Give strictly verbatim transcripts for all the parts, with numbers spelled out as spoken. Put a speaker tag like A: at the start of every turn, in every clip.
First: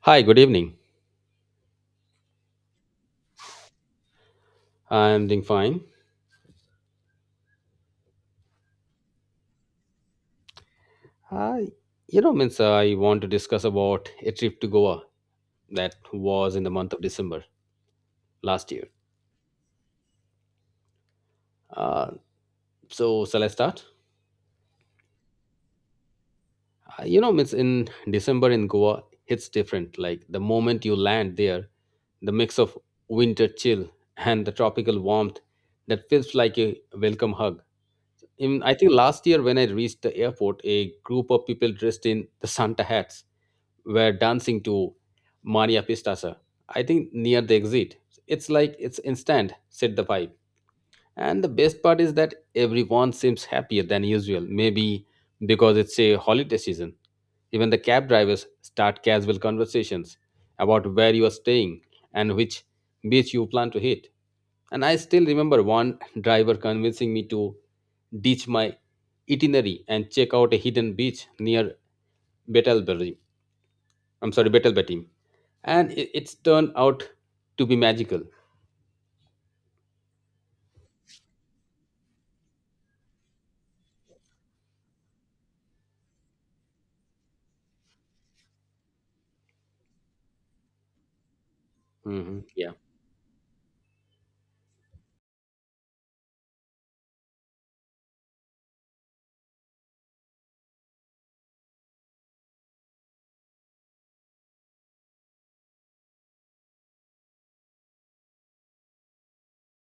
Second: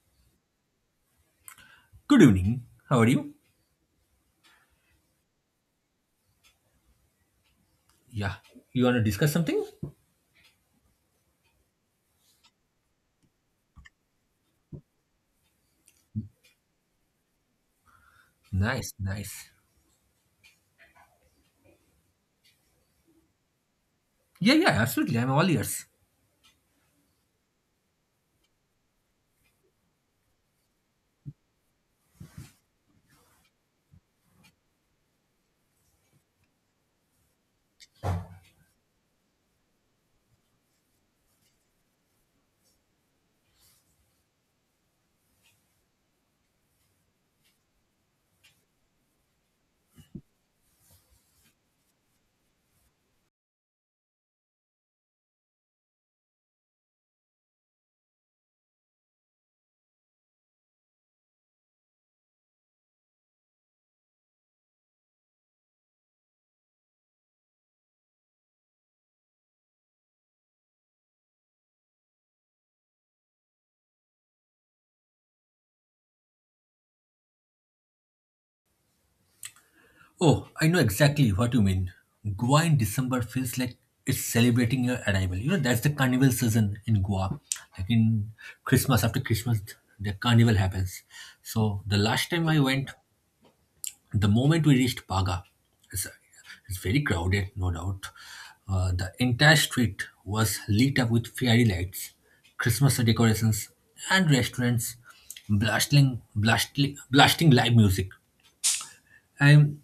A: Hi, good evening.
B: Good evening. How are you?
A: I'm doing fine.
B: Yeah. You want to discuss something?
A: Hi. You know, means uh, I want to discuss about a trip to Goa that was in the month of December last year.
B: Nice, nice.
A: Uh, so, shall I start?
B: Yeah, yeah, absolutely. I'm all ears.
A: Uh, you know, means in December in Goa, it's different. Like the moment you land there, the mix of winter chill and the tropical warmth that feels like a welcome hug. In I think last year when I reached the airport, a group of people dressed in the Santa hats were dancing to Mania Pistasa, I think near the exit. It's like it's instant, said the pipe. And the best part is that everyone seems happier than usual, maybe because it's a holiday season. Even the cab drivers start casual conversations about where you are staying and which beach you plan to hit. And I still remember one driver convincing me to ditch my itinerary and check out a hidden beach near Betelberg, I'm sorry, battle betting, and it, it's turned out to be magical.
B: Oh, I know exactly what you mean. Goa in December feels like it's celebrating your arrival. You know, that's the carnival season in Goa. Like in Christmas, after Christmas, the carnival happens. So the last
A: Hmm,
B: time I
A: yeah,
B: went, the moment we reached Paga, it's, it's very crowded, no doubt. Uh, the entire street was lit up with fairy lights, Christmas decorations, and restaurants blasting, blasting, blasting live music. And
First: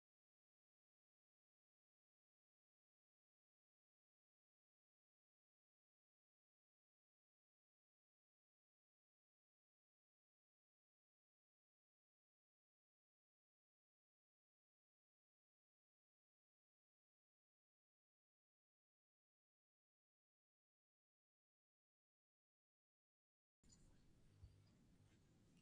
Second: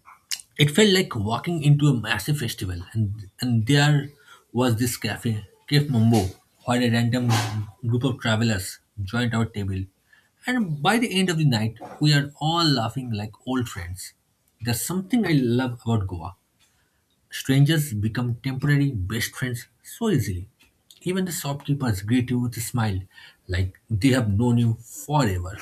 B: it felt like walking into a massive festival. And, and there was this cafe, Cafe Mumbo, where a random group of travelers joined our table. And by the end of the night, we are all laughing like old friends. There's something I love about Goa. Strangers become temporary best friends so easily. Even the shopkeepers greet you with a smile, like they have known you forever.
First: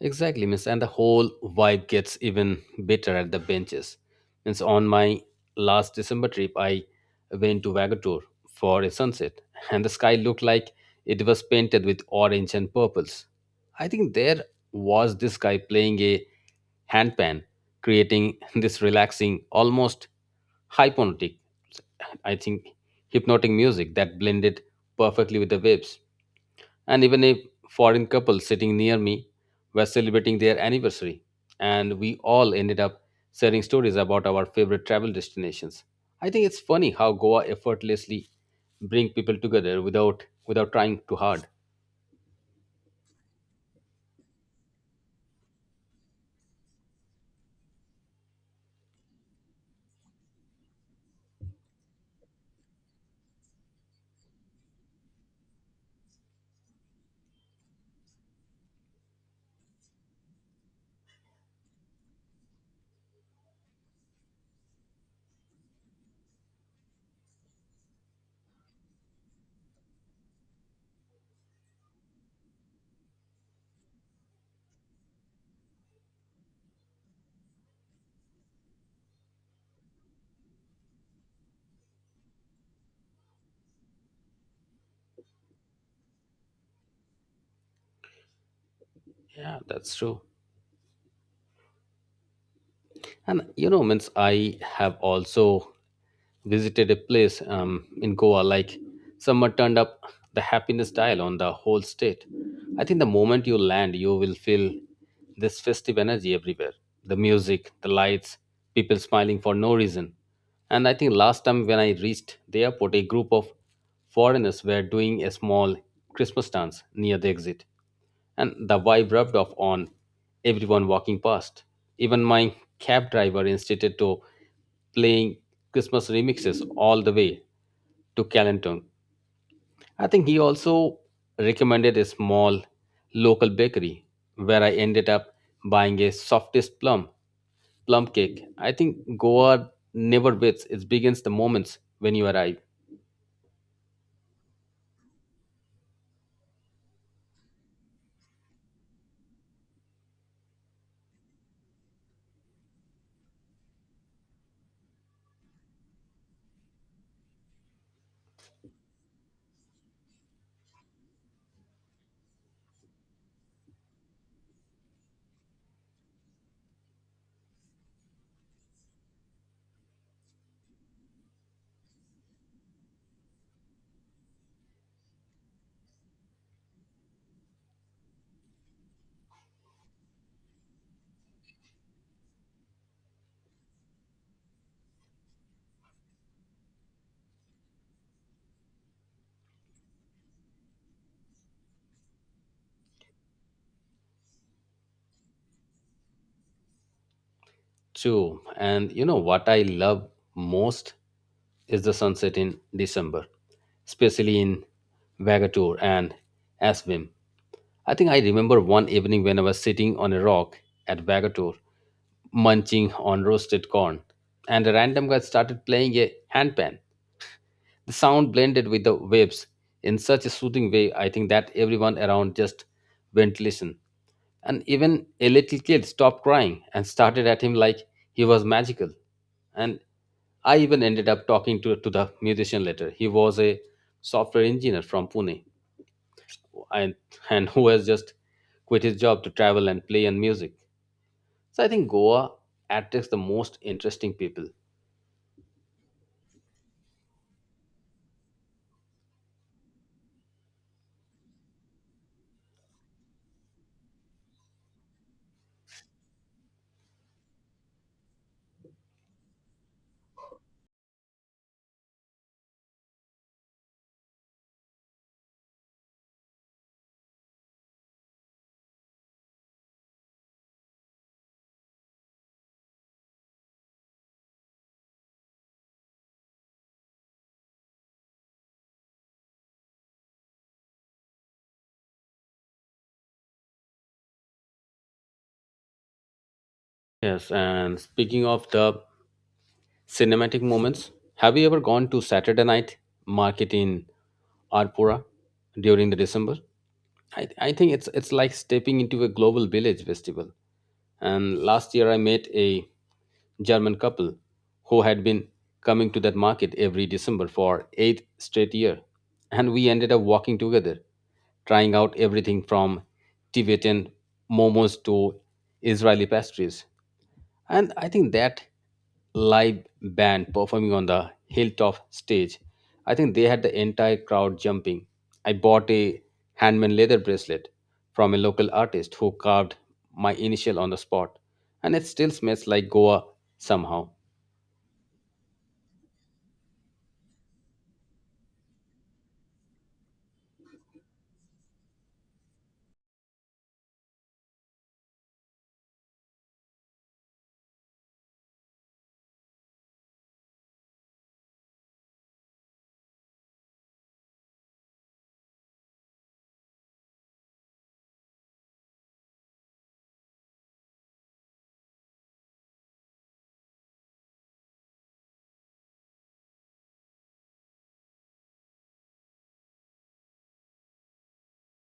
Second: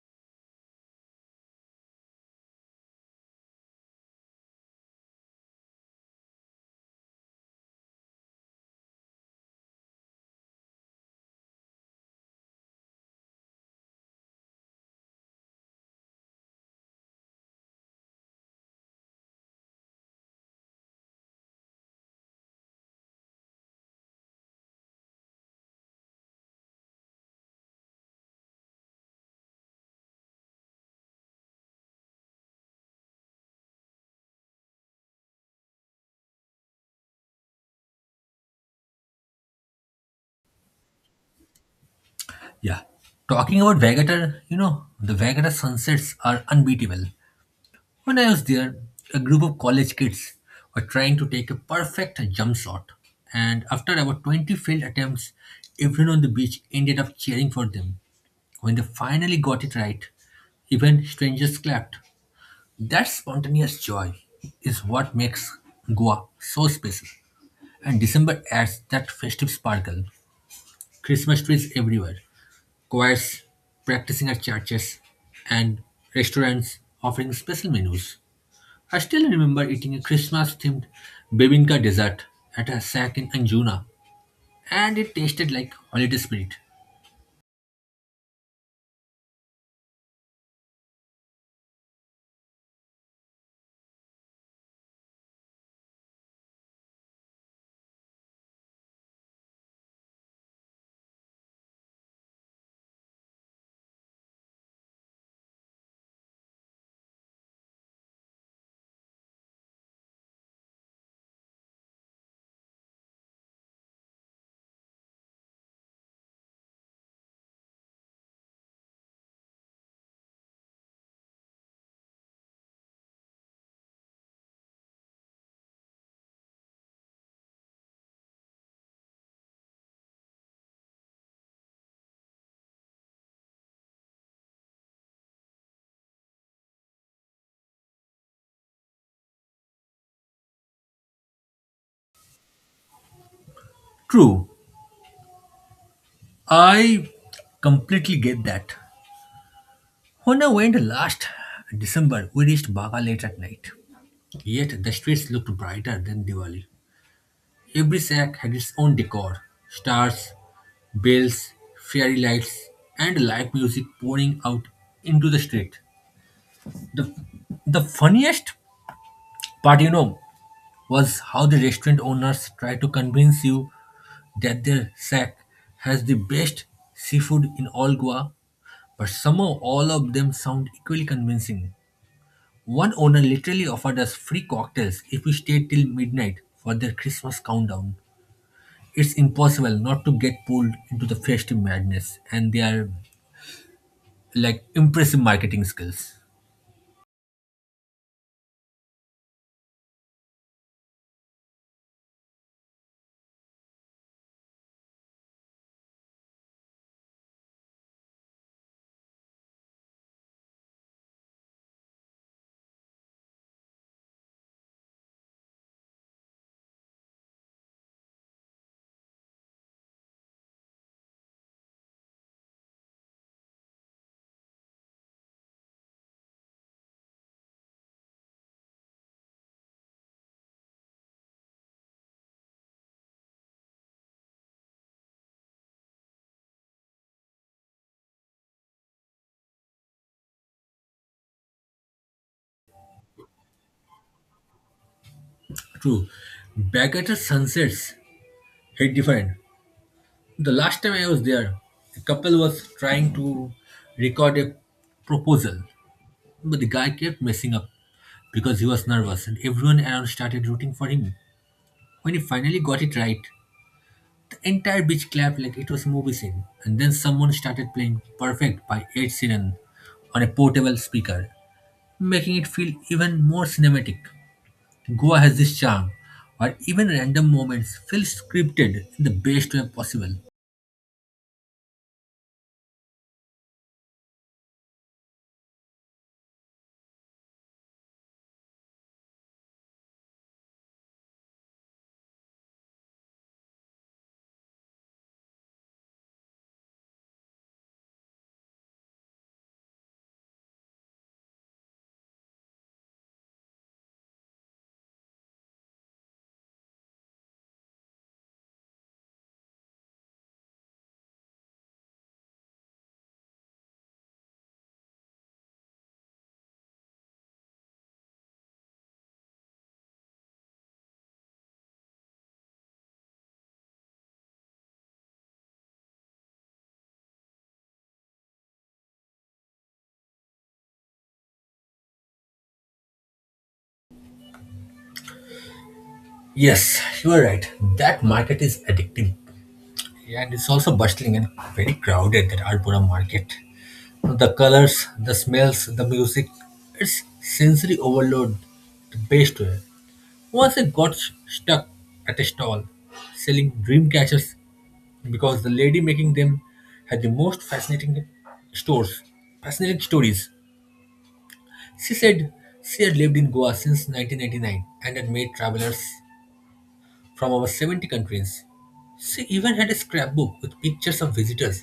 A: exactly, miss. And the whole vibe gets even better at the benches. Means on my last December trip, I went to Vagator for a sunset, and the sky looked like it was painted with orange and purples. I think there was this guy playing a handpan, creating this relaxing, almost hypnotic, I think, hypnotic music that blended perfectly with the waves. And even a foreign couple sitting near me were celebrating their anniversary, and we all ended up sharing stories about our favorite travel destinations. I think it's funny how Goa effortlessly bring people together without without trying too hard.
B: Yeah. Talking about Vagator, you know, the Vagator sunsets are unbeatable. When I was there, a group of college kids were trying to take a perfect jump shot. And after about twenty failed attempts, everyone on the beach ended up cheering for them. When they finally got it right, even strangers clapped. That spontaneous joy is what makes Goa so special. And December adds that festive sparkle. Christmas trees everywhere, choirs practicing at churches, and restaurants offering special menus. I still remember eating a Christmas themed bibinka dessert at a shack in Anjuna, and it tasted like holiday spirit.
A: Yeah, that's true. And you know, means I have also visited a place um, in Goa. Like summer turned up the happiness dial on the whole state. I think the moment you land, you will feel this festive energy everywhere. The music, the lights, people smiling for no reason. And I think last time when I reached the airport, a group of foreigners were doing a small Christmas dance near the exit and the vibe rubbed off on everyone walking past. Even my cab driver insisted to playing Christmas remixes all the way to Calenton. I think he also recommended a small local bakery where I ended up buying a softest plum plum cake. I think Goa never waits; it begins the moments when you arrive.
B: True, I completely get that. When I went last December, we reached Baga late at night, yet the streets looked brighter than Diwali. Every shack had its own decor: stars, bells, fairy lights, and live music pouring out into the street. The, the funniest part, you know, was how the restaurant owners try to convince you that their shack has the best seafood in all Goa, but somehow all of them sound equally convincing. One owner literally offered us free cocktails if we stayed till midnight for their Christmas countdown. It's impossible not to get pulled into the festive madness and their like impressive marketing skills.
A: True. And you know what I love most is the sunset in December, especially in Vagator and Aswim. I think I remember one evening when I was sitting on a rock at Vagator, munching on roasted corn, and a random guy started playing a handpan. The sound blended with the waves in such a soothing way, I think that everyone around just went listen. And even a little kid stopped crying and started at him like he was magical, and I even ended up talking to, to the musician later. He was a software engineer from Pune, and and who has just quit his job to travel and play in music. So I think Goa attracts the most interesting people.
B: True. Backwater sunsets hit different. The last time I was there, a couple was trying to record a proposal, but the guy kept messing up because he was nervous, and everyone around started rooting for him. When he finally got it right, the entire beach clapped like it was a movie scene. And then someone started playing Perfect by Ed Sheeran on a portable speaker, making it feel even more cinematic. Goa has this charm, where even random moments feel scripted in the best way possible.
A: Yes, and speaking of the cinematic moments, have you ever gone to Saturday night market in Arpura during the December? I, I think it's it's like stepping into a global village festival. And last year I met a German couple who had been coming to that market every December for eighth straight year, and we ended up walking together, trying out everything from Tibetan momos to Israeli pastries. And I think that live band performing on the hilltop stage, I think they had the entire crowd jumping. I bought a handmade leather bracelet from a local artist who carved my initial on the spot, and it still smells like Goa somehow.
B: Yes, you are right. That market is addictive. And it's also bustling and very crowded, that Alpura market. The colors, the smells, the music, it's sensory overload the best way. Once I got stuck at a stall selling dream catchers because the lady making them had the most fascinating stores, fascinating stories. She said she had lived in Goa since nineteen ninety-nine and had made travelers from over seventy countries. She even had a scrapbook with pictures of visitors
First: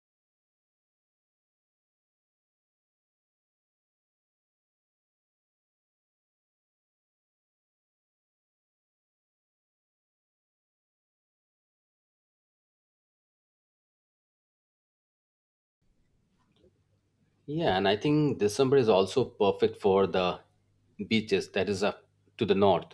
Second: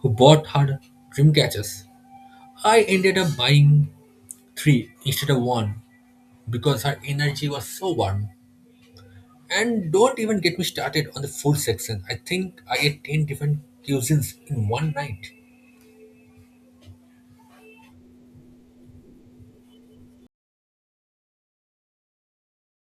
B: who bought her dream catchers. I ended up buying three instead of one because her energy was so warm. And don't even get me started on the food section. I think I ate ten different cuisines in one night.
A: Yeah, and I think December is also perfect for the beaches that is up to the north,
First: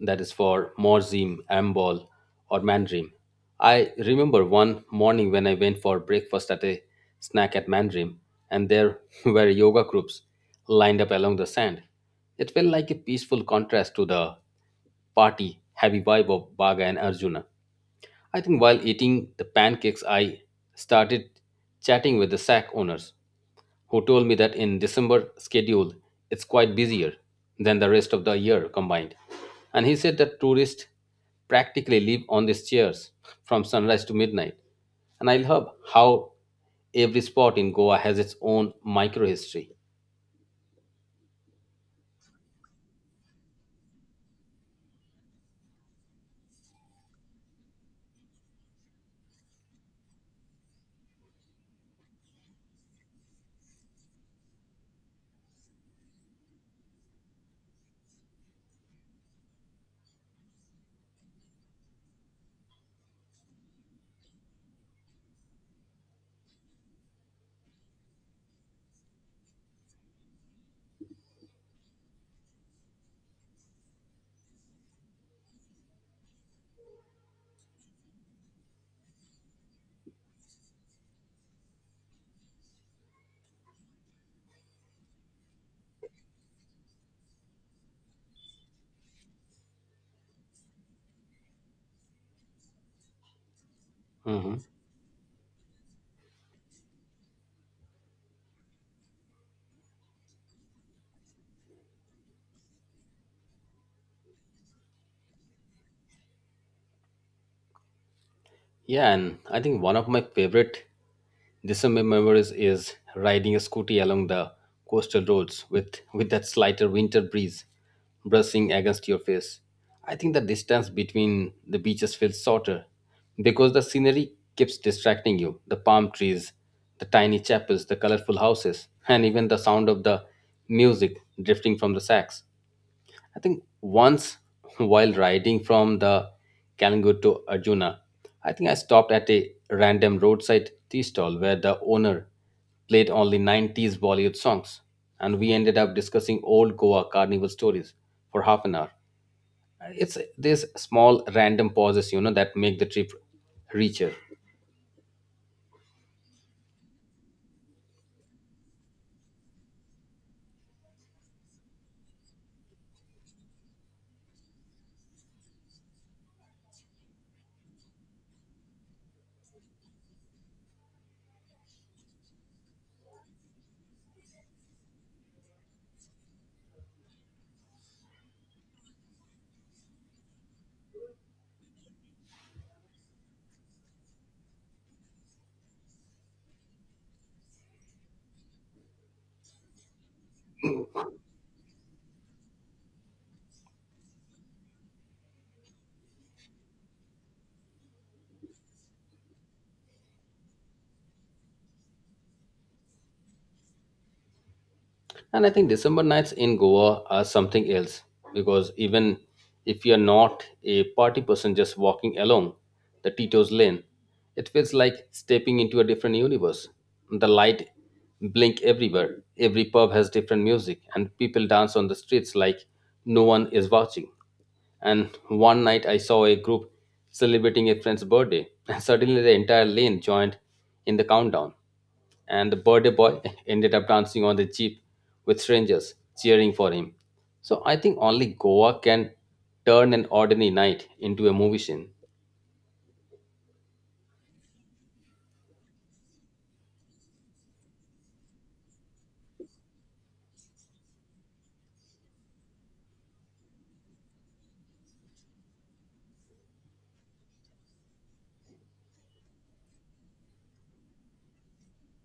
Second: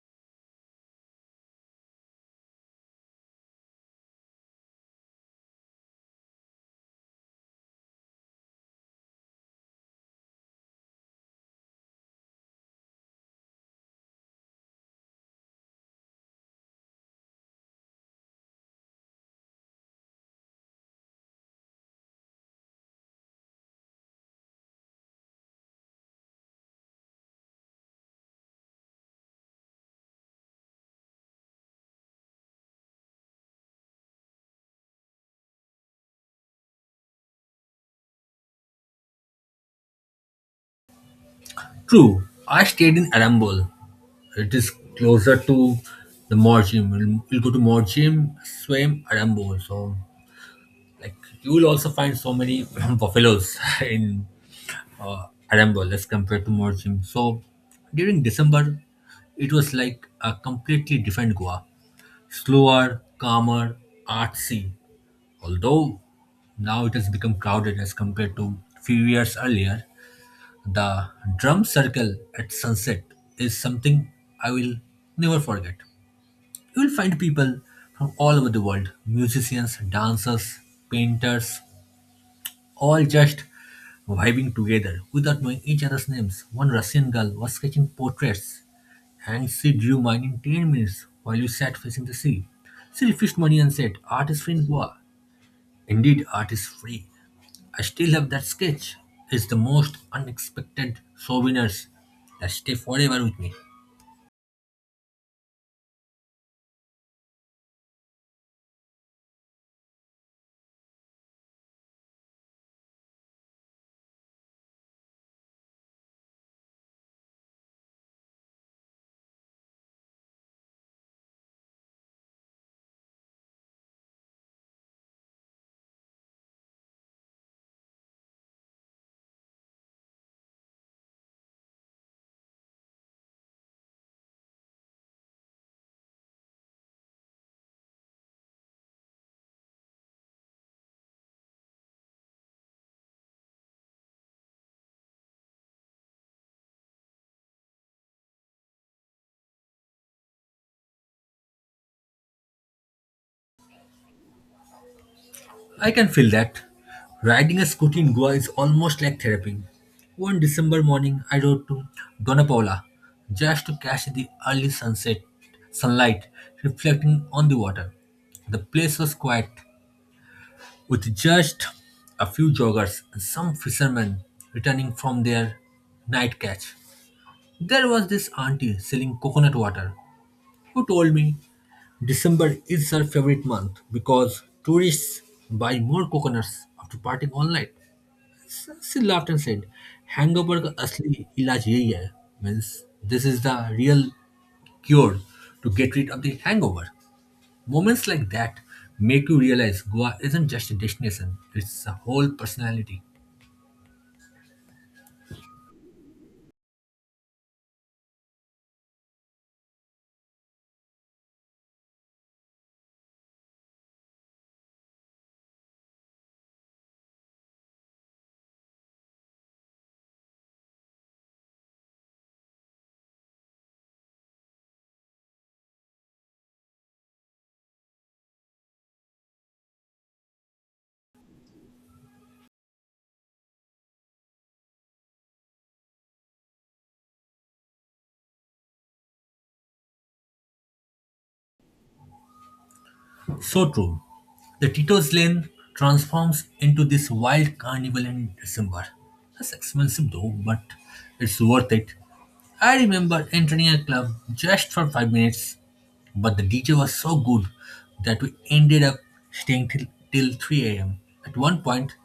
A: that is for Morzim, Ambol, or Mandrim. I remember one morning when I went for breakfast at a snack at Mandrim, and there were yoga groups lined up along the sand. It felt like a peaceful contrast to the party heavy vibe of Baga and Arjuna. I think while eating the pancakes, I started chatting with the sack owners who told me that in December schedule it's quite busier than the rest of the year combined. And he said that tourists practically live on these chairs from sunrise to midnight. And I love how every spot in Goa has its own micro history.
B: True, I stayed in Arambol. It is closer to the Morjim. We'll, we'll go to Morjim, swim Arambol. So, like, you will also find so many buffaloes in uh, Arambol as compared to Morjim. So, during December, it was like a completely different Goa. Slower, calmer, artsy. Although now it has become crowded as compared to few years earlier, the drum circle at sunset is something I will never forget. You will find people from all over the world: musicians, dancers, painters, all just vibing together without knowing each other's names. One Russian girl was sketching portraits and she drew mine in ten minutes while we sat facing the sea. She refused money and said, "Art is free
A: Mhm.
B: in Goa." Indeed, art is free. I still have that sketch. It's the most unexpected souvenirs that stay forever with me.
A: Yeah, and I think one of my favorite December memories is riding a scooty along the coastal roads with, with that slighter winter breeze brushing against your face. I think the distance between the beaches feels shorter because the scenery keeps distracting you. The palm trees, the tiny chapels, the colorful houses, and even the sound of the music drifting from the sacks. I think once while riding from the Kalingur to Arjuna, I think I stopped at a random roadside tea stall where the owner played only nineties Bollywood songs. And we ended up discussing old Goa carnival stories for half an hour. It's these small random pauses, you know, that make the trip richer.
B: I can feel that. Riding a scooter in Goa is almost like therapy. One December morning, I rode to Donapaula just to catch the early sunset sunlight reflecting on the water. The place was quiet, with just a few joggers and some fishermen returning from their night catch. There was this auntie selling coconut water who told me December is her favorite month because tourists buy more coconuts after partying all night. S- She laughed and said, "Hangover ka asli ilaj yahi hai." Means this is the real cure to get rid of the hangover. Moments like that make you realize Goa isn't just a destination, it's a whole personality.
A: And I think December nights in Goa are something else because even if you're not a party person just walking along the Tito's lane, it feels like stepping into a different universe. The light blink everywhere. Every pub has different music and people dance on the streets like no one is watching. And one night I saw a group celebrating a friend's birthday and suddenly the entire lane joined in the countdown and the birthday boy ended up dancing on the jeep with strangers cheering for him. So I think only Goa can turn an ordinary night into a movie scene.
B: So true. The Tito's Lane transforms into this wild carnival in December. That's expensive though, but it's worth it. I remember entering a club just for five minutes, but the D J was so good that we ended up staying till, till three a m. At one point,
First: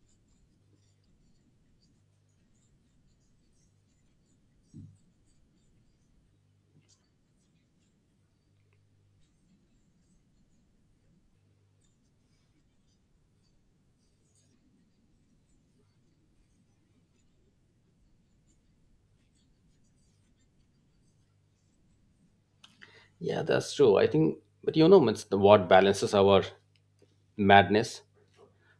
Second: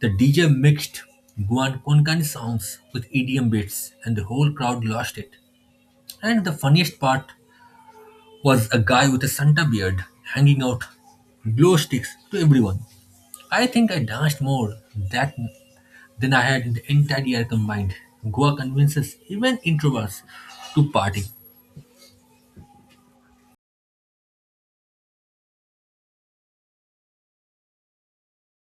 B: the D J mixed Goan Konkani songs with E D M beats, and the whole crowd lost it. And the funniest part was a guy with a Santa beard hanging out glow sticks to everyone. I think I danced more that than I had in the entire year combined. Goa convinces even introverts to party.
A: Yeah, that's true. I think, but you know, it's the- what balances our madness?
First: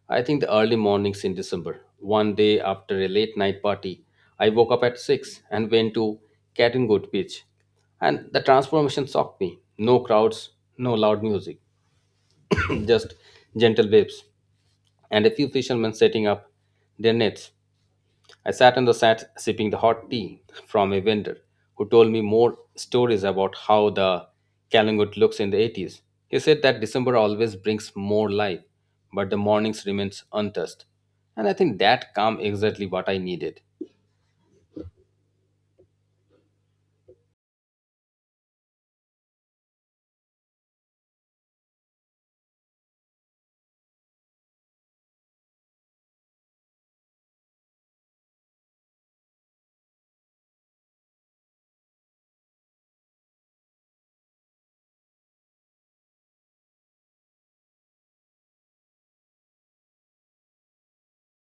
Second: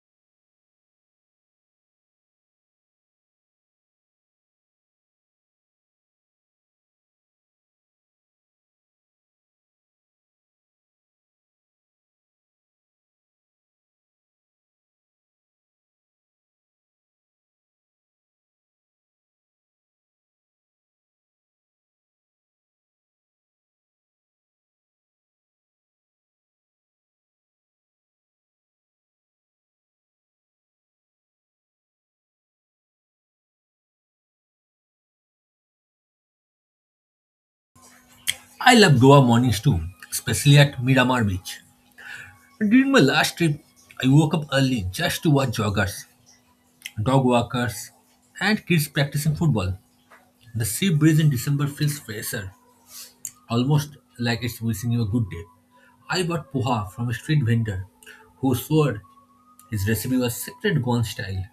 A: I think the early mornings in December. One day after a late night party, I woke up at six and went to Catengood Beach. And the transformation shocked me. No crowds, no loud music, just gentle waves and a few fishermen setting up their nets. I sat on the sat sipping the hot tea from a vendor who told me more stories about how the Kalangut looks in the eighties. He said that December always brings more life, but the mornings remains untouched. And I think that calm exactly what I needed.
B: I love Goa mornings too, especially at Miramar Beach. During my last trip, I woke up early just to watch joggers, dog walkers, and kids practicing football. The sea breeze in December feels fresher, almost like it's wishing you a good day. I bought poha from a street vendor who swore his recipe was secret Goan style.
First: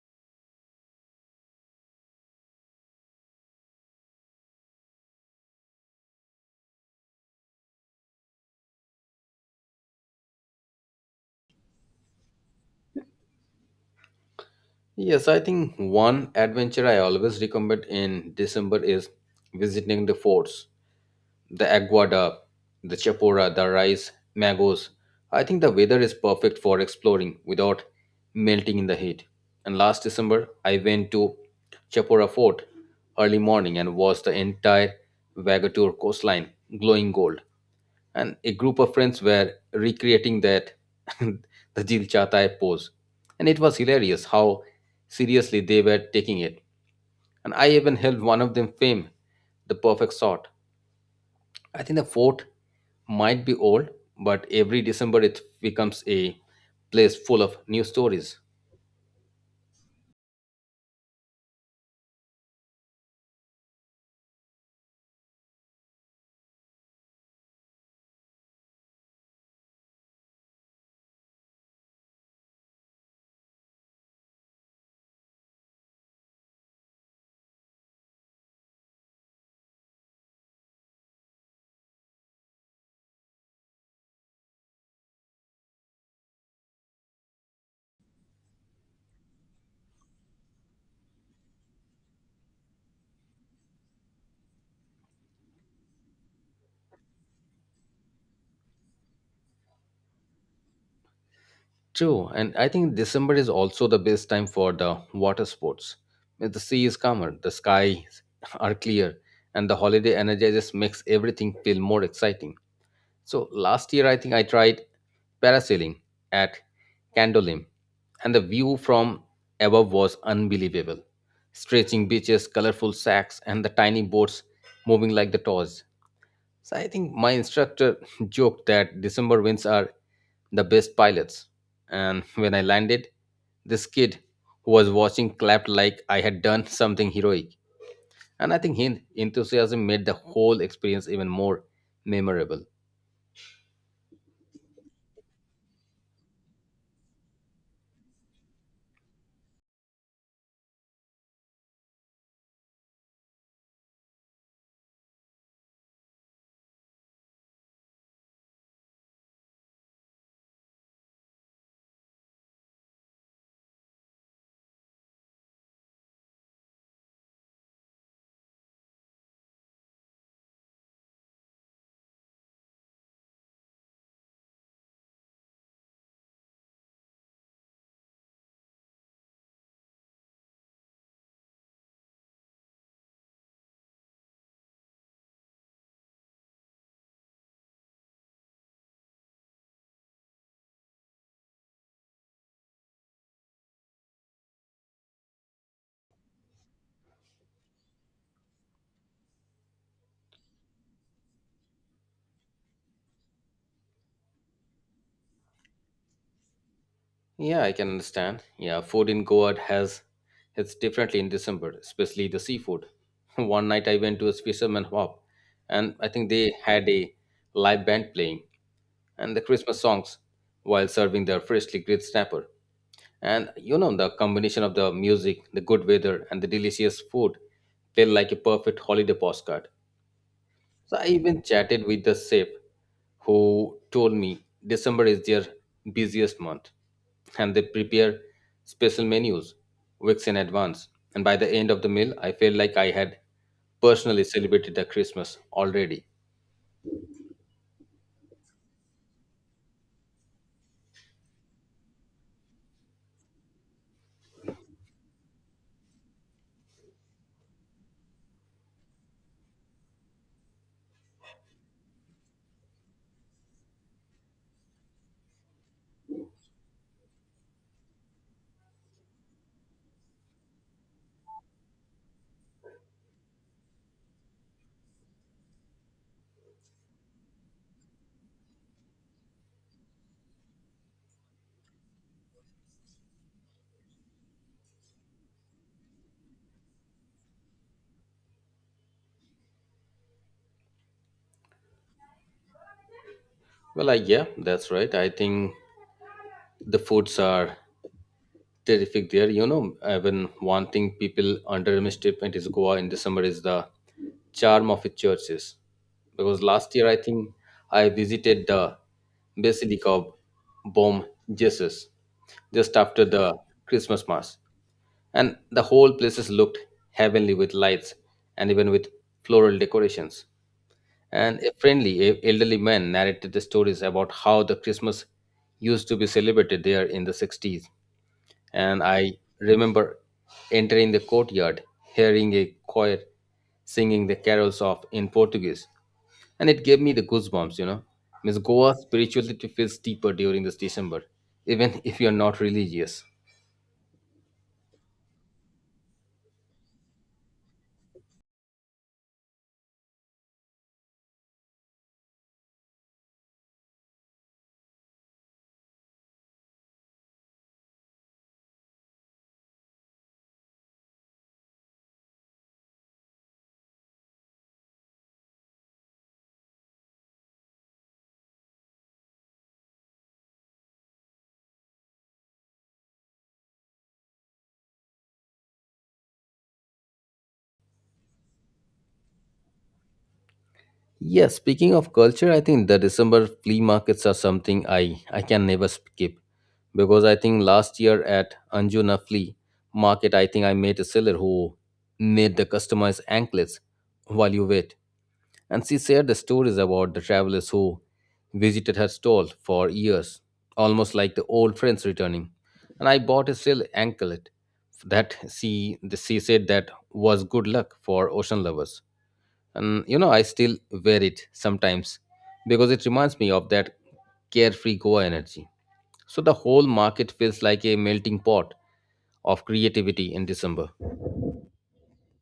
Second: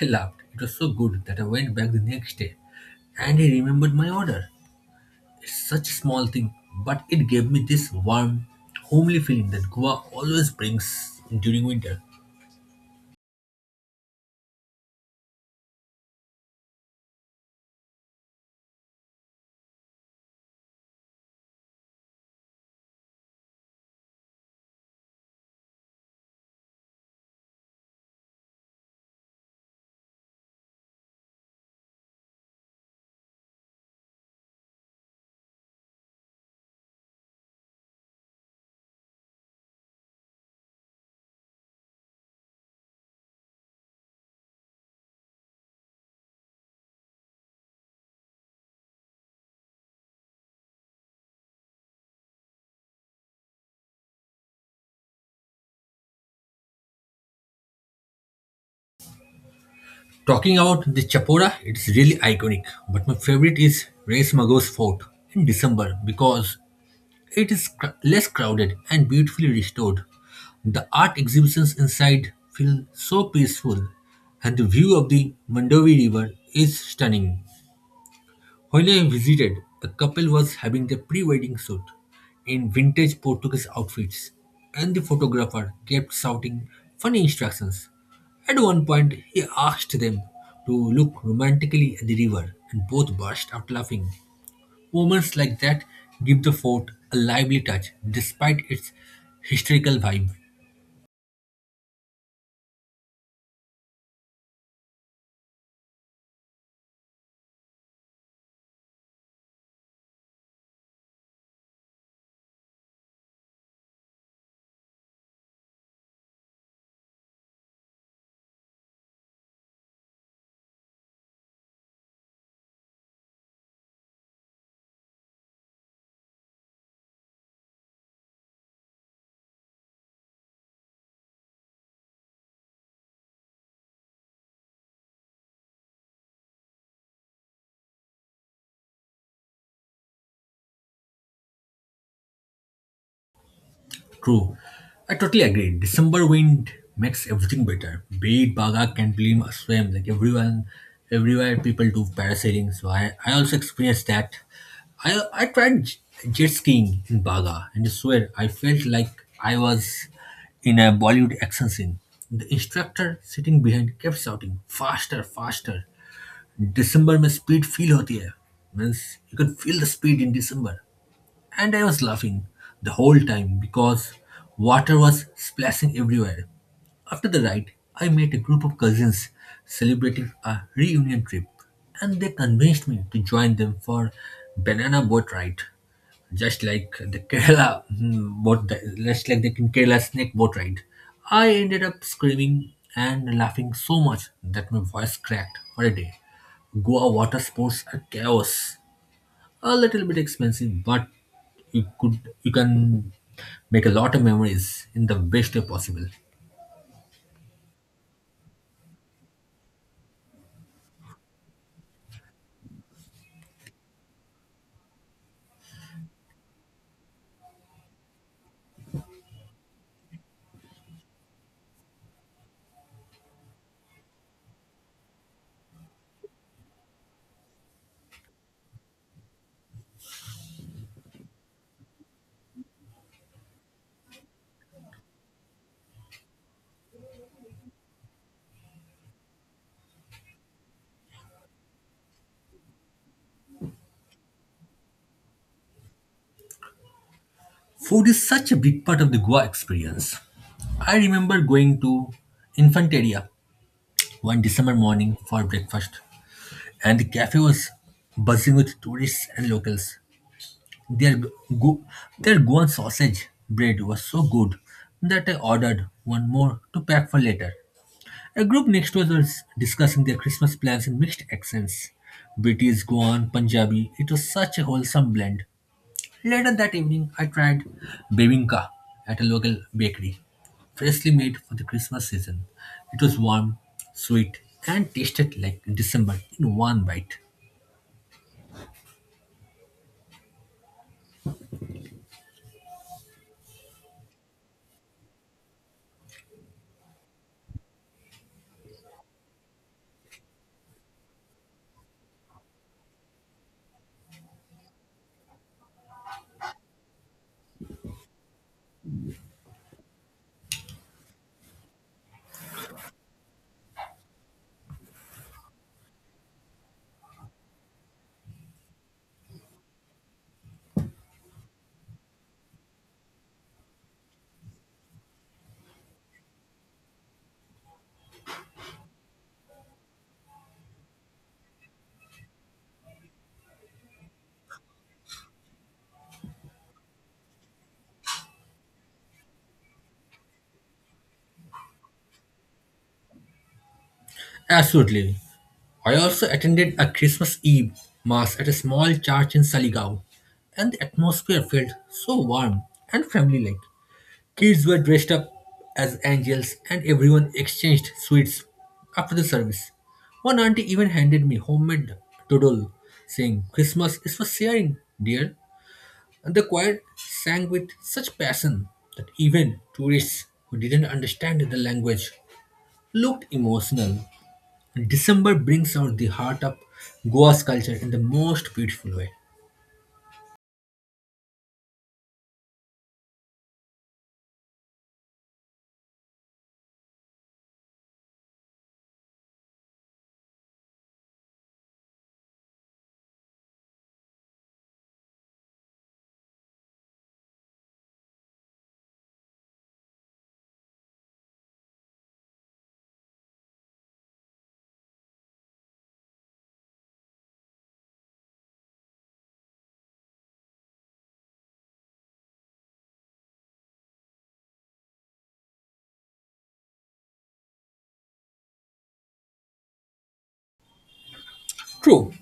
B: I laughed. It was so good that I went back the next day and he remembered my order. It's such a small thing, but it gave me this warm, homely feeling that Goa always brings during winter.
A: Yes, I think one adventure I always recommend in December is visiting the forts. The aguada, the chapora, the rice, mangoes. I think the weather is perfect for exploring without melting in the heat. And last December, I went to Chapora Fort early morning and watched the entire Vagator coastline glowing gold. And a group of friends were recreating that the Dil Chata Hai pose. And it was hilarious how seriously they were taking it. And I even helped one of them frame the perfect shot. I think the fort might be old, but every December it becomes a place full of new stories.
B: Talking about the Chapora, it's really iconic, but my favorite is Reis Mago's fort in December because it is cr- less crowded and beautifully restored. The art exhibitions inside feel so peaceful, and the view of the Mandovi River is stunning. When I visited, a couple was having their pre wedding shoot in vintage Portuguese outfits, and the photographer kept shouting funny instructions. At one point, he asked them to look romantically at the river, and both burst out laughing. Moments like that give the fort a lively touch despite its historical vibe.
A: True, and I think December is also the best time for the water sports. When the sea is calmer, the skies are clear, and the holiday energizes makes everything feel more exciting. So last year, I think I tried parasailing at Candolim, and the view from above was unbelievable. Stretching beaches, colorful sacks, and the tiny boats moving like the toys. So I think my instructor joked that December winds are the best pilots. And when I landed, this kid who was watching clapped like I had done something heroic. And I think his enthusiasm made the whole experience even more memorable.
B: True. I totally agree. December wind makes everything better. Be it Baga can blame a swim. Like everyone everywhere people do parasailing. So I, I also experienced that. I I tried j- jet skiing in Baga and I swear I felt like I was in a Bollywood action scene. The instructor sitting behind kept shouting, "Faster, faster. December, me speed feel hoti hai." Means you can feel the speed in December. And I was laughing the whole time because water was splashing everywhere. After the ride, I met a group of cousins celebrating a reunion trip, and they convinced me to join them for banana boat ride, just like the Kerala mm, boat, just like the Kerala snake boat ride. I ended up screaming and laughing so much that my voice cracked for a day. Goa water sports are chaos, a little bit expensive, but you could you can make a lot of memories in the best way possible.
A: Yeah, I can understand. Yeah, food in Goa has hits differently in December, especially the seafood. One night I went to a fisherman hop, and I think they had a live band playing and the Christmas songs while serving their freshly grilled snapper. And you know, the combination of the music, the good weather, and the delicious food felt like a perfect holiday postcard. So I even chatted with the chef who told me December is their busiest month and they prepare special menus weeks in advance. And by the end of the meal, I felt like I had personally celebrated the Christmas already.
B: Food is such a big part of the Goa experience. I remember going to Infanteria one December morning for breakfast, and the cafe was buzzing with tourists and locals. their go their Goan sausage bread was so good that I ordered one more to pack for later. A group next to us was discussing their Christmas plans in mixed accents: British, Goan, Punjabi. It was such a wholesome blend. Later that evening, I tried bebinka at a local bakery, freshly made for the Christmas season. It was warm, sweet, and tasted like December in one bite.
A: Well, I, yeah, that's right. I think the foods are terrific there. You know, I've been wanting people underestimate is Goa in December is the charm of its churches. Because last year I think I visited the Basilica of Bom Jesus just after the Christmas Mass. And the whole places looked heavenly with lights and even with floral decorations. And a friendly e- elderly man narrated the stories about how the Christmas used to be celebrated there in the sixties, and I remember entering the courtyard, hearing a choir singing the carols of in Portuguese, and it gave me the goosebumps. You know, Miss Goa spirituality feels deeper during this December, even if you're not religious.
B: Absolutely. I also attended a Christmas Eve mass at a small church in Saligao, and the atmosphere felt so warm and family like. Kids were dressed up as angels and everyone exchanged sweets after the service. One auntie even handed me homemade todol, saying, "Christmas is for sharing, dear." And the choir sang with such passion that even tourists who didn't understand the language looked emotional. December brings out the heart of Goa's culture in the most beautiful way.
A: Yeah, speaking of culture, I think the December flea markets are something I I can never skip because I think last year at Anjuna flea market, I think I met a seller who made the customized anklets while you wait. And she shared the stories about the travelers who visited her stall for years, almost like the old friends returning. And I bought a silk anklet that she, the, she said that was good luck for ocean lovers. And you know, I still wear it sometimes because it reminds me of that carefree Goa energy. So the whole market feels like a melting pot of creativity in December.
B: True,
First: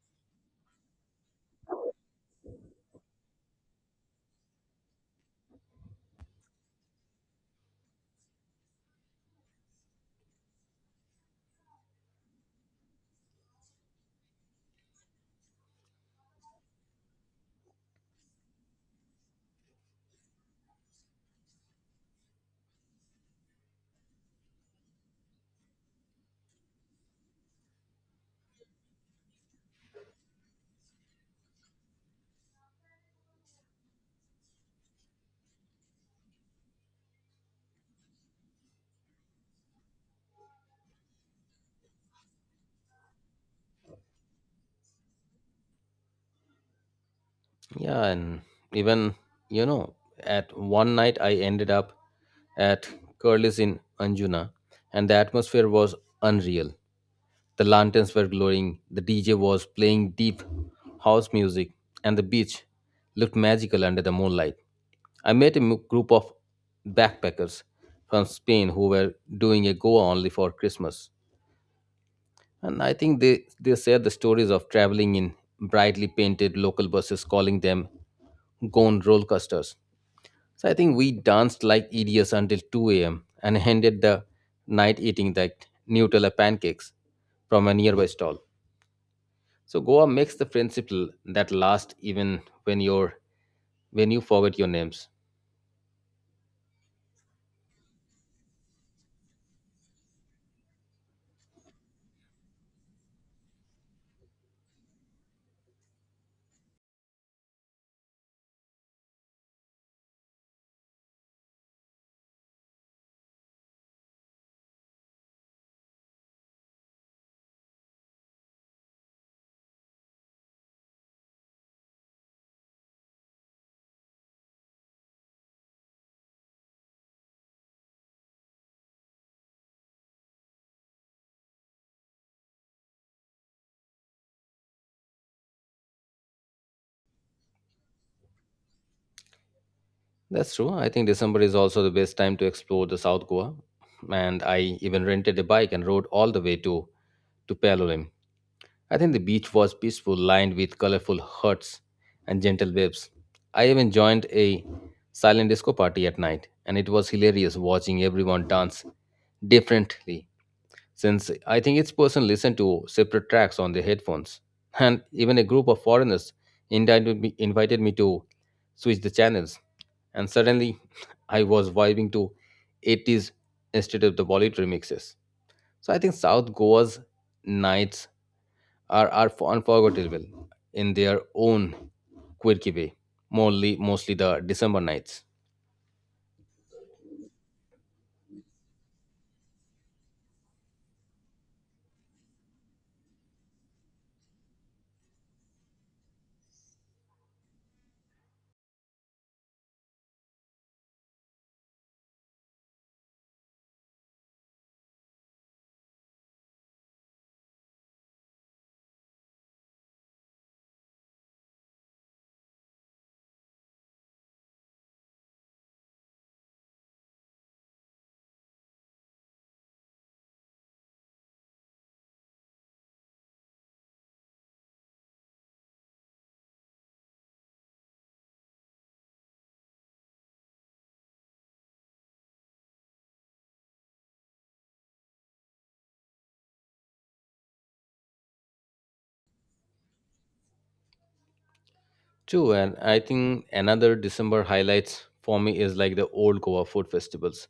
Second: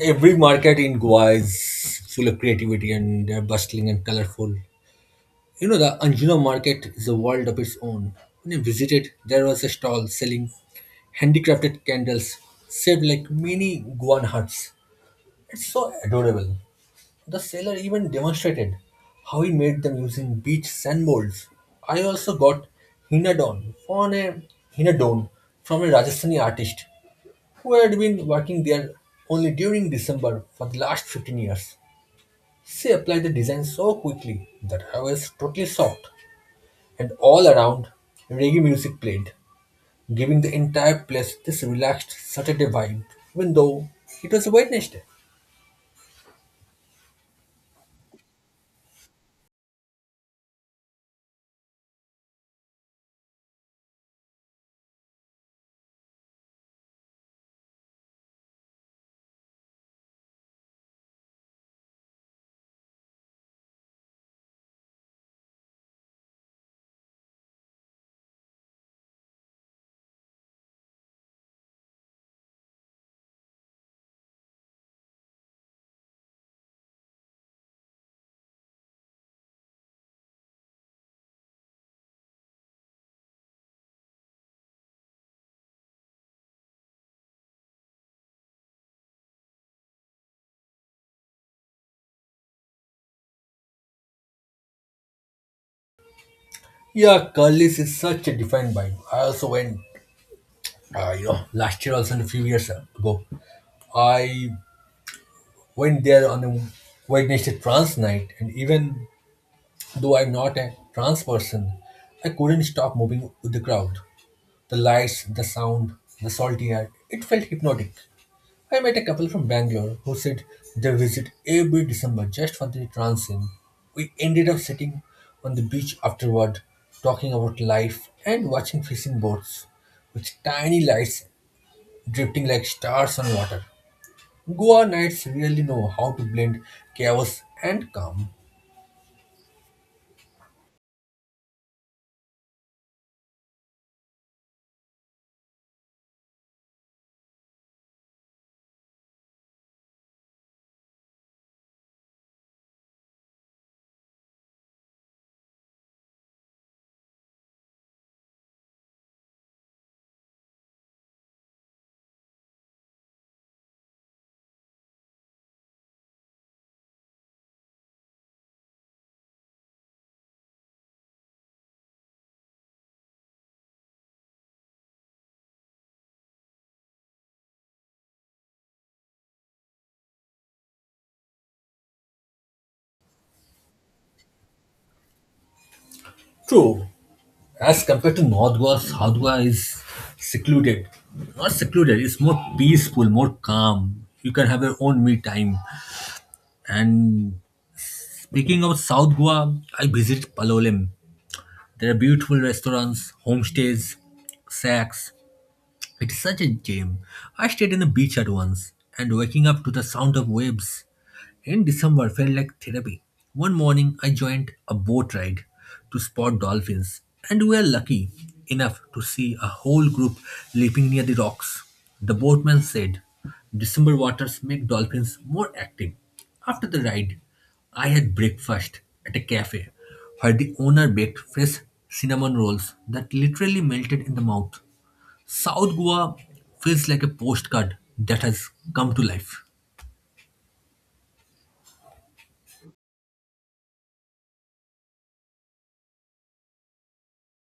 B: every market in Goa is full of creativity and they're bustling and colorful. You know, the Anjuna market is a world of its own. When I visited, there was a stall selling handicrafted candles, shaped like mini guan huts. It's so adorable. The seller even demonstrated how he made them using beach sand molds. I also got hinadon from a hinadon from a Rajasthani artist who had been working there only during December for the last fifteen years. She applied the design so quickly that I was totally shocked, and all around reggae music played, giving the entire place this relaxed Saturday vibe, even though it was a Wednesday.
A: Yeah, and even you know, at one night I ended up at Curly's in Anjuna, and the atmosphere was unreal. The lanterns were glowing, the D J was playing deep house music, and the beach looked magical under the moonlight. I met a m- group of backpackers from Spain who were doing a Goa only for Christmas. And I think they, they share the stories of traveling in brightly painted local buses, calling them gone roller coasters. So I think we danced like idiots until two a m and ended the night eating that Nutella pancakes from a nearby stall. So Goa makes the friendship l- that lasts even when you're when you forget your names.
B: Yeah, Curly's is such a different vibe. I also went, uh, you know, last year also and a few years ago. I went there on a Wednesday trance night, and even though I'm not a trance person, I couldn't stop moving with the crowd. The lights, the sound, the salty air, it felt hypnotic. I met a couple from Bangalore who said they visit every December just for the transient. We ended up sitting on the beach afterward, talking about life and watching fishing boats with tiny lights drifting like stars on water. Goa nights really know how to blend chaos and calm.
A: That's true. I think December is also the best time to explore the South Goa, and I even rented a bike and rode all the way to to Palolem. I think the beach was peaceful, lined with colorful huts and gentle waves. I even joined a silent disco party at night, and it was hilarious watching everyone dance differently, since I think each person listened to separate tracks on their headphones. And even a group of foreigners invited me, invited me to switch the channels, and suddenly I was vibing to eighties instead of the Bollywood remixes. So I think South Goa's nights are, are unforgettable in their own quirky way, mostly, mostly the December nights.
B: True, as compared to North Goa, South Goa is secluded. Not secluded, it's more peaceful, more calm. You can have your own me time and speaking of South Goa, I visited Palolem. There are beautiful restaurants, homestays, shacks, it's such a gem. I stayed on a beach at once, and waking up to the sound of waves in December felt like therapy. One morning, I joined a boat ride to spot dolphins, and we were lucky enough to see a whole group leaping near the rocks. The boatman said, December waters make dolphins more active. After the ride, I had breakfast at a cafe where the owner baked fresh cinnamon rolls that literally melted in the mouth. South Goa feels like a postcard that has come to life.
A: True, and I think another December highlights for me is like the old Goa food festivals.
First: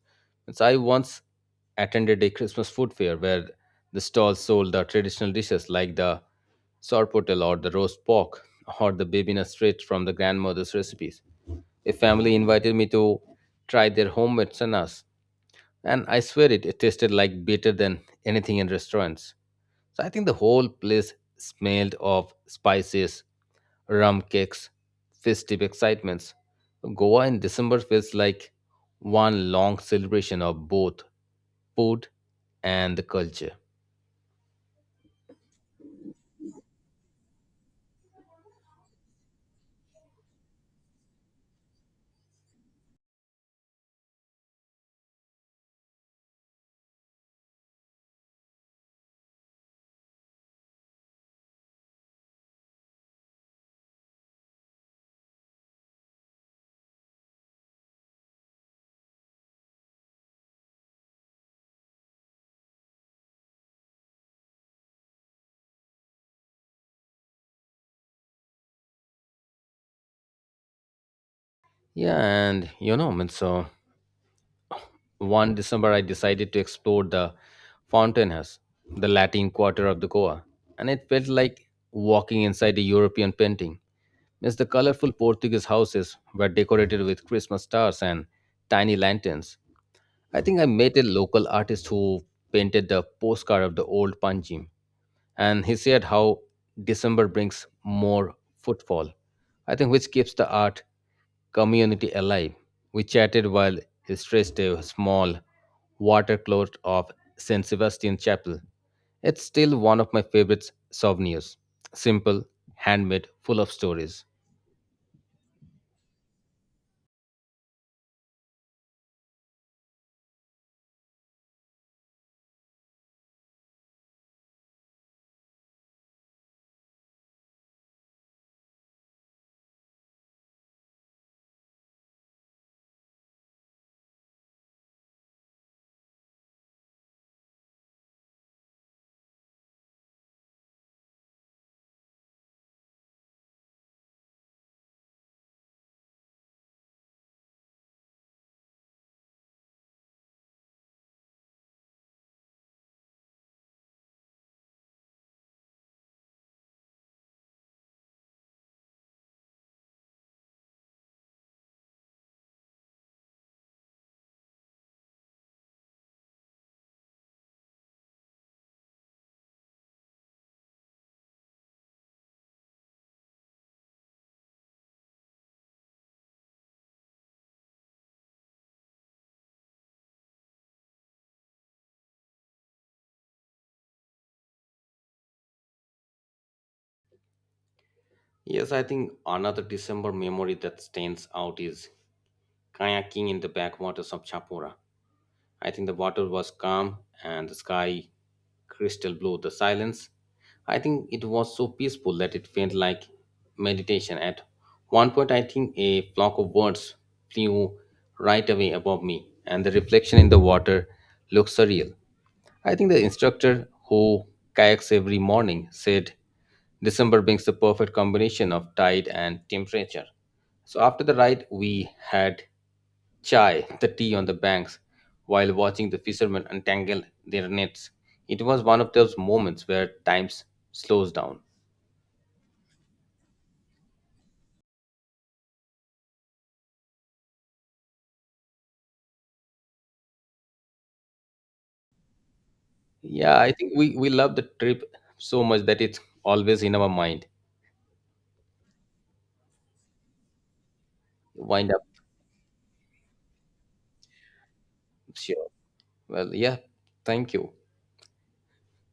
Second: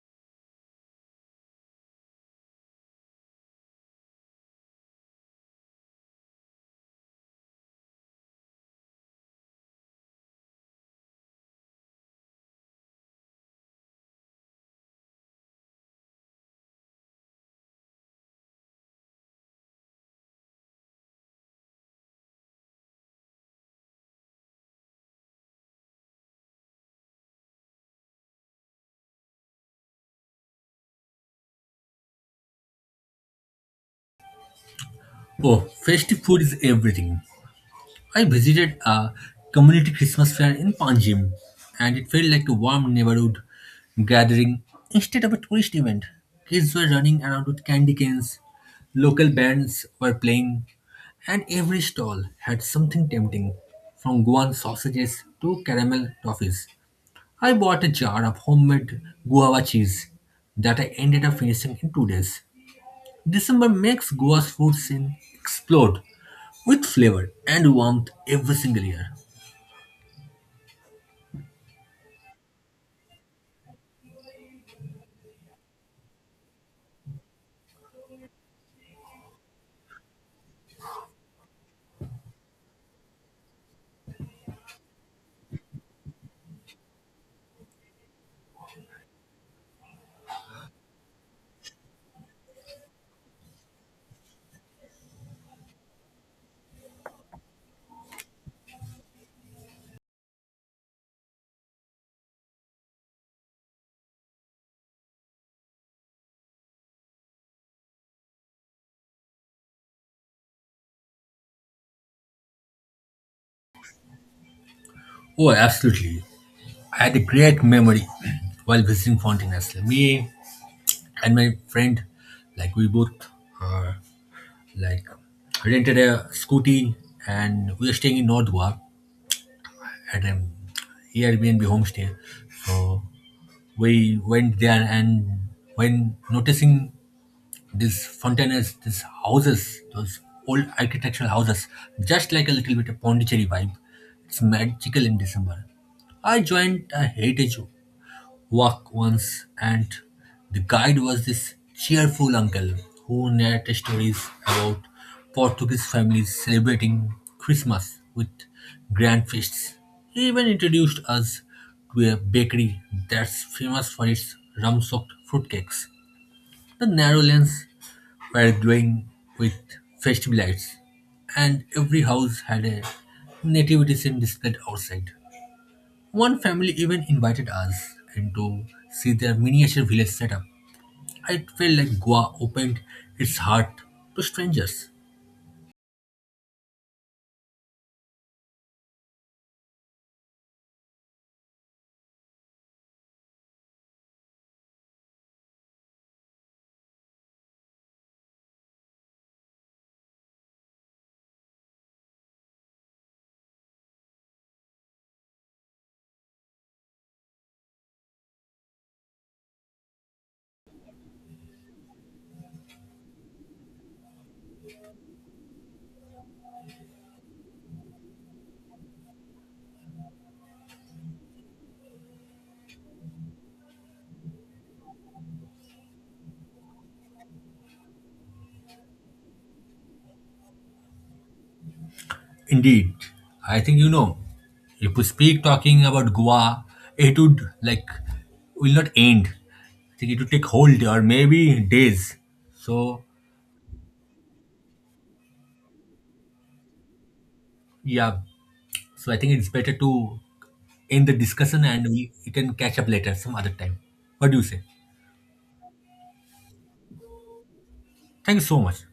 A: Means I once attended a Christmas food fair where the stalls sold the traditional dishes like the sorpotel or the roast pork or the bibina straight from the grandmother's recipes. A family invited me to try their homemade sannas, and I swear it, it tasted like better than anything in restaurants. So I think the whole place smelled of spices, rum cakes, festive excitements. Goa in December feels like one long celebration of both food and the culture.
B: Oh, festive food is everything. I visited a community Christmas fair in Panjim, and it felt like a warm neighborhood gathering instead of a tourist event. Kids were running around with candy canes, local bands were playing, and every stall had something tempting from Goan sausages to caramel toffees. I bought a jar of homemade guava cheese that I ended up finishing in two days. December makes Goa's food scene explode with flavor and warmth every single year.
A: Yeah, and you know, I mean, so one December I decided to explore the Fountain House, the Latin quarter of the Goa, and it felt like walking inside a European painting as the colorful Portuguese houses were decorated with Christmas stars and tiny lanterns. I think I met a local artist who painted the postcard of the old Panjim, and he said how December brings more footfall. I think which keeps the art community alive. We chatted while he stretched a small watercloth of Saint Sebastian Chapel. It's still one of my favorite souvenirs. Simple, handmade, full of stories.
B: Oh, absolutely. I had a great memory while visiting Fontaines. Me and my friend, like we both uh, like rented a scooty and we were staying in North Goa at an Airbnb homestay. So we went there, and when noticing this fountains, these houses, those old architectural houses, just like a little bit of Pondicherry vibe, it's magical in December. I joined a heritage walk once, and the guide was this cheerful uncle who narrated stories about Portuguese families celebrating Christmas with grand feasts. He even introduced us to a bakery that's famous for its rum soaked fruitcakes. The narrow lanes were glowing with festive lights, and every house had a nativity scene displayed outside. One family even invited us and to see their miniature village setup. I felt like Goa opened its heart to strangers.
A: Yes, I think another December memory that stands out is kayaking in the backwaters of Chapora. I think the water was calm and the sky crystal blue, the silence. I think it was so peaceful that it felt like meditation. At one point, I think a flock of birds flew right away above me, and the reflection in the water looked surreal. I think the instructor who kayaks every morning said December brings the perfect combination of tide and temperature. So after the ride, we had chai, the tea on the banks, while watching the fishermen untangle their nets. It was one of those moments where time s- slows down.
B: Indeed, I think you know, if we speak talking about Goa, it would like will not end. I think it would take whole day or maybe days. So
A: Yeah, I think we, we love the trip so much that it's always in our mind.
B: yeah, so I think it's better to end the discussion
A: Wind up,
B: and we, we can catch up later some other time. What do you say?
A: sure. Well, yeah, thank you.
B: Thank you so much.